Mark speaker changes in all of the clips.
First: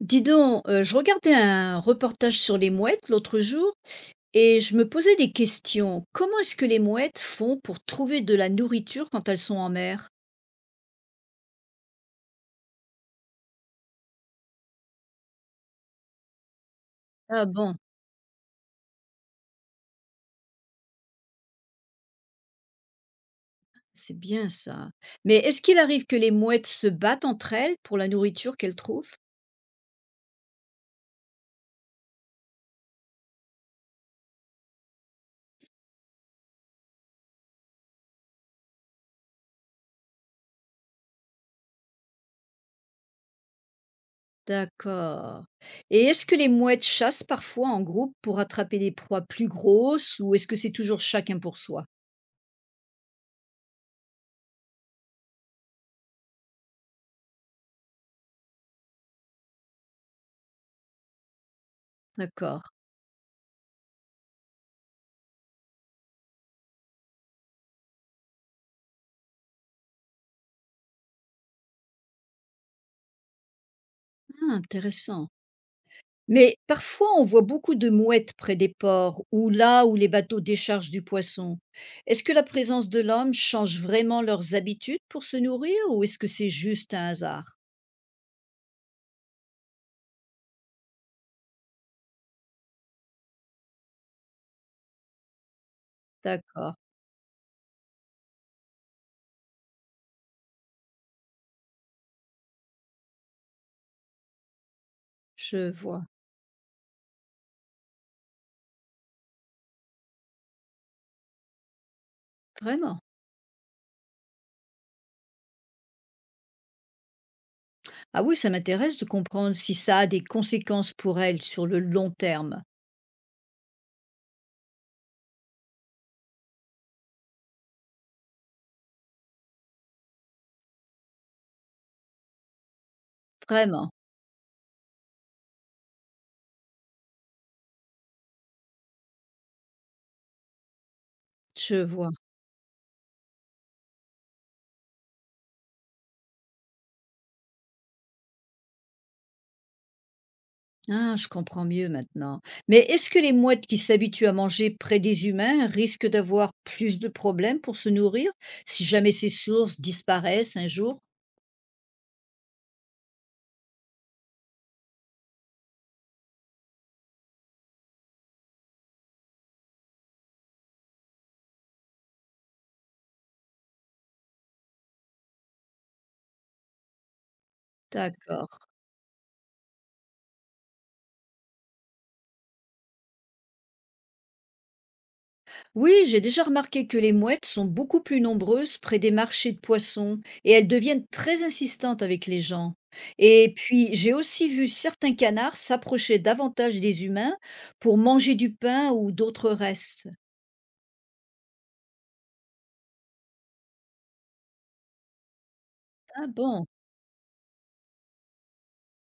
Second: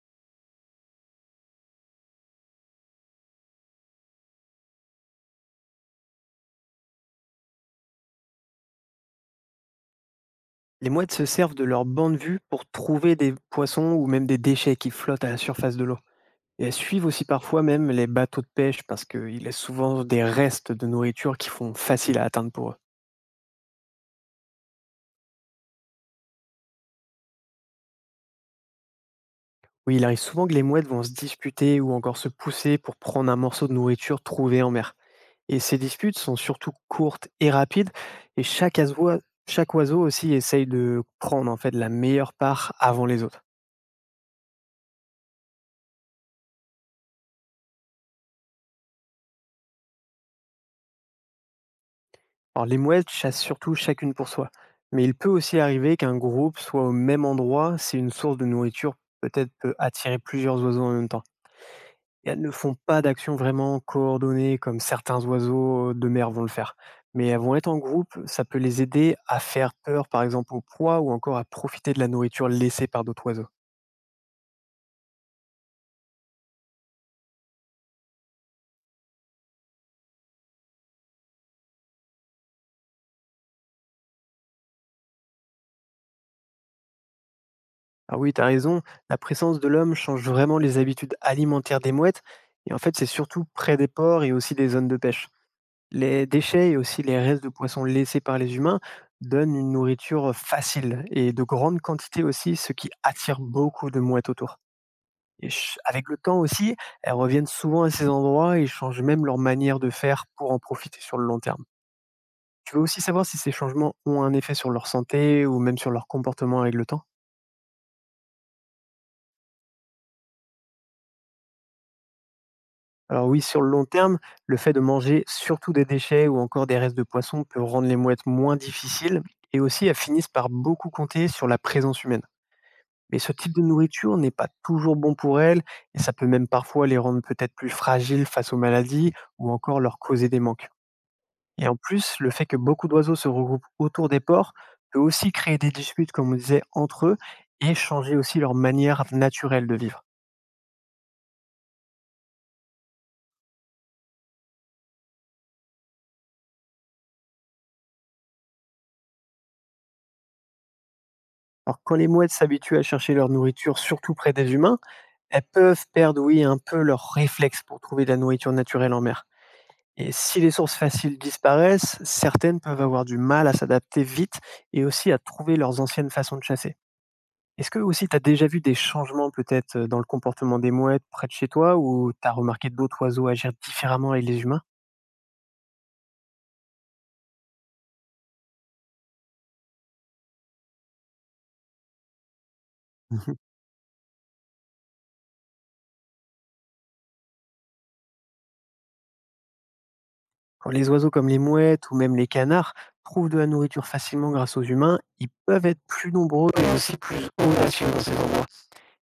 Speaker 1: Dis donc, je regardais un reportage sur les mouettes l'autre jour et je me posais des questions. Comment est-ce que les mouettes font pour trouver de la nourriture quand elles sont en mer?
Speaker 2: Les mouettes se servent de leur banc de vue pour trouver des poissons ou même des déchets qui flottent à la surface de l'eau. Et elles suivent aussi
Speaker 1: Ah
Speaker 2: parfois
Speaker 1: bon,
Speaker 2: même les bateaux de pêche parce qu'ils laissent souvent des restes de nourriture qui font facile à atteindre pour eux.
Speaker 1: c'est bien ça. Mais est-ce qu'il arrive que les mouettes se battent entre elles pour la nourriture qu'elles trouvent?
Speaker 2: Oui, il arrive souvent que les mouettes vont se disputer ou encore se pousser pour prendre un morceau de nourriture trouvé en mer. Et ces disputes sont surtout courtes et rapides, et chaque oiseau aussi essaye de prendre en fait la meilleure part avant les autres.
Speaker 1: D'accord. Et est-ce que les mouettes chassent parfois en groupe pour attraper des proies plus grosses ou est-ce que c'est toujours chacun pour soi?
Speaker 2: Alors les mouettes chassent surtout chacune pour soi, mais il peut aussi arriver qu'un groupe soit au même endroit si une source de nourriture peut-être peut attirer plusieurs oiseaux en même temps. Et elles ne
Speaker 1: D'accord.
Speaker 2: font pas d'action vraiment coordonnée comme certains oiseaux de mer vont le faire. Mais elles vont être en groupe, ça peut les aider à faire peur par exemple aux proies ou encore à profiter de la nourriture laissée par d'autres oiseaux.
Speaker 1: Ah, intéressant. Mais parfois, on voit beaucoup de mouettes près des ports ou là où les bateaux déchargent du poisson. Est-ce que la présence de l'homme change vraiment leurs habitudes pour se nourrir ou est-ce que c'est juste un hasard?
Speaker 2: Ah oui, tu as raison, la présence de l'homme change vraiment les habitudes alimentaires des mouettes, et en fait c'est surtout près des ports et aussi des zones de pêche. Les déchets
Speaker 1: D'accord,
Speaker 2: et aussi les restes de poissons laissés par les humains donnent une nourriture facile et de grande quantité aussi, ce qui attire beaucoup de mouettes autour. Et
Speaker 1: je vois.
Speaker 2: avec le temps aussi, elles reviennent souvent à ces endroits et changent même leur manière de faire pour en profiter sur le long terme. Tu veux
Speaker 1: Vraiment.
Speaker 2: aussi savoir si ces changements ont un effet sur leur santé ou même sur leur comportement avec le temps?
Speaker 1: Ah oui, ça m'intéresse de comprendre si ça a des conséquences pour elles sur le long terme.
Speaker 2: Alors oui, sur le long terme, le fait de manger surtout des déchets ou encore des restes de poissons peut rendre les mouettes moins difficiles, et aussi elles finissent par beaucoup compter sur la présence humaine. Mais ce type de
Speaker 1: Vraiment,
Speaker 2: nourriture n'est pas toujours bon pour elles, et ça peut même parfois les rendre peut-être plus fragiles face aux maladies ou encore leur causer des manques. Et en
Speaker 1: je vois.
Speaker 2: plus, le fait que beaucoup d'oiseaux se regroupent autour des ports peut aussi créer des disputes, comme on disait, entre eux, et changer aussi leur manière naturelle de vivre.
Speaker 1: Ah, je comprends mieux maintenant. Mais est-ce que les mouettes qui s'habituent à manger près des humains risquent d'avoir plus de problèmes pour se nourrir si jamais ces sources disparaissent un jour?
Speaker 2: Alors quand les mouettes s'habituent à chercher leur nourriture surtout près des humains, elles peuvent perdre, oui, un peu leur réflexe pour trouver de la nourriture naturelle en mer. Et si les sources faciles disparaissent, certaines peuvent avoir du mal à s'adapter vite et aussi à trouver leurs anciennes façons de chasser. Est-ce que aussi tu as déjà
Speaker 1: D'accord.
Speaker 2: vu des changements peut-être dans le comportement des mouettes près de chez toi, ou tu as remarqué d'autres oiseaux agir différemment avec les humains?
Speaker 1: Oui, j'ai déjà remarqué que les mouettes sont beaucoup plus nombreuses près des marchés de poissons et elles deviennent très insistantes avec les gens.
Speaker 2: Mhm.
Speaker 1: Et puis, j'ai aussi vu certains canards s'approcher davantage des humains pour manger du pain ou d'autres restes.
Speaker 2: Quand les oiseaux comme les mouettes ou même les canards trouvent de la nourriture facilement grâce aux humains, ils peuvent être plus
Speaker 1: Ah
Speaker 2: nombreux
Speaker 1: bon?
Speaker 2: et aussi plus audacieux dans ces endroits.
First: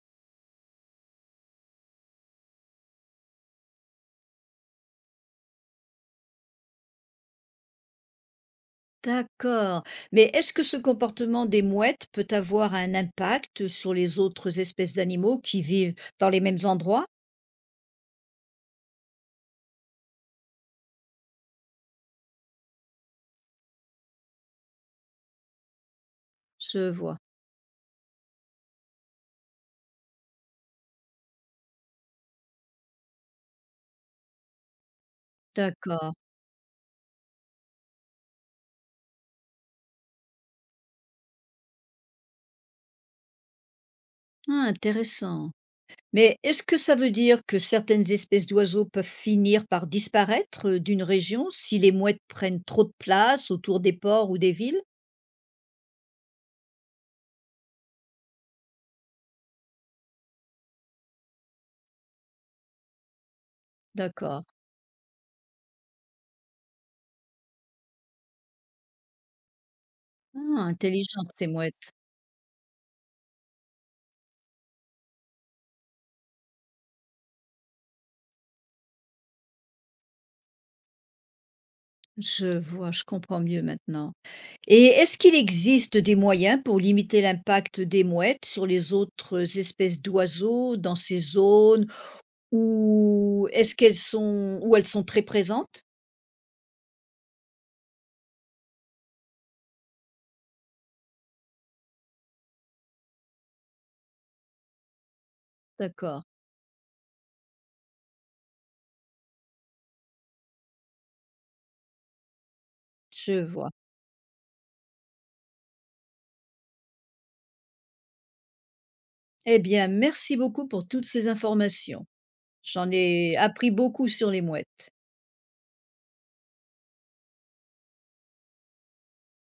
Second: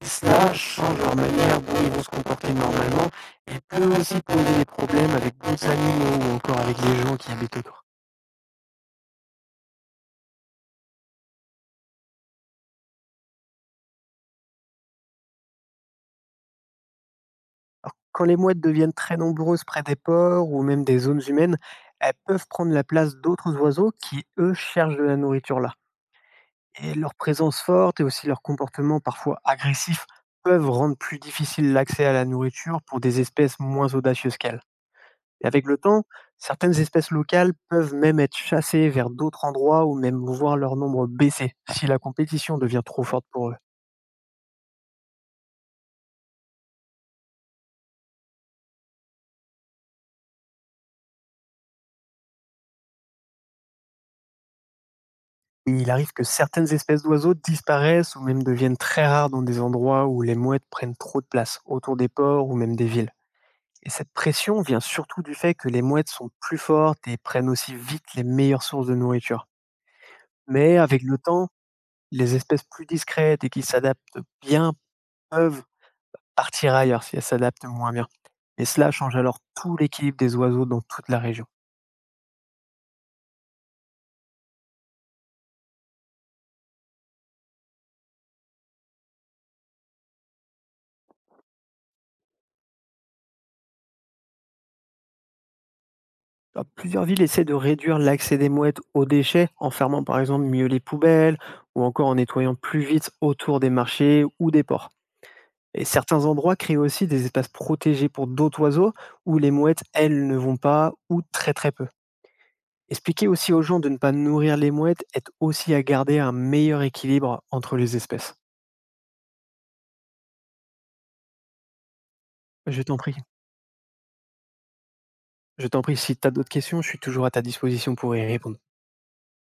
Speaker 2: Cela change leur manière dont ils vont se comporter normalement, et peut aussi poser des problèmes avec d'autres animaux ou encore avec les gens qui habitent autour.
Speaker 1: D'accord. Mais est-ce que ce comportement des mouettes peut avoir un impact sur les autres espèces d'animaux qui vivent dans les mêmes endroits?
Speaker 2: Alors, quand les mouettes deviennent très nombreuses près des ports ou même des zones humaines, elles peuvent prendre la place d'autres oiseaux qui, eux, cherchent de la nourriture là.
Speaker 1: Je
Speaker 2: Et leur
Speaker 1: vois.
Speaker 2: présence forte et aussi leur comportement parfois agressif peuvent rendre plus difficile l'accès à la nourriture pour des espèces moins audacieuses qu'elles. Et avec le temps,
Speaker 1: D'accord.
Speaker 2: certaines espèces locales peuvent même être chassées vers d'autres endroits ou même voir leur nombre baisser si la compétition devient trop forte pour eux.
Speaker 1: Ah, intéressant. Mais est-ce que ça veut dire que certaines espèces d'oiseaux peuvent finir par disparaître d'une région si les mouettes prennent trop de place autour des ports ou des villes?
Speaker 2: Et il arrive que certaines espèces d'oiseaux disparaissent ou même deviennent très rares dans des endroits où les mouettes prennent trop de place, autour des ports ou même des villes. Et cette
Speaker 1: D'accord.
Speaker 2: pression vient surtout du fait que les mouettes sont plus fortes et prennent aussi vite les meilleures sources de nourriture.
Speaker 1: Ah,
Speaker 2: Mais avec le
Speaker 1: intelligentes ces
Speaker 2: temps,
Speaker 1: mouettes.
Speaker 2: les espèces plus discrètes et qui s'adaptent bien peuvent partir ailleurs si elles s'adaptent moins bien. Et cela change alors tout l'équilibre des oiseaux dans toute la région.
Speaker 1: Je vois, je comprends mieux maintenant. Et est-ce qu'il existe des moyens pour limiter l'impact des mouettes sur les autres espèces d'oiseaux dans ces zones où est-ce qu'elles sont où elles sont très présentes?
Speaker 2: Bah, plusieurs villes essaient de réduire l'accès des mouettes aux déchets en fermant par exemple mieux les poubelles ou encore en nettoyant plus vite autour des marchés ou des ports. Et
Speaker 1: D'accord,
Speaker 2: certains endroits créent aussi des espaces protégés pour d'autres oiseaux où les mouettes, elles, ne vont pas ou très très peu. Expliquer
Speaker 1: je
Speaker 2: aussi aux
Speaker 1: vois.
Speaker 2: gens de ne pas nourrir les mouettes aide aussi à garder un meilleur équilibre entre les espèces.
Speaker 1: Eh bien, merci beaucoup pour toutes ces informations.
Speaker 2: Je
Speaker 1: J'en
Speaker 2: t'en prie.
Speaker 1: ai appris beaucoup sur les mouettes.
Speaker 2: Je t'en prie, si tu as d'autres questions, je suis toujours à ta disposition pour y répondre.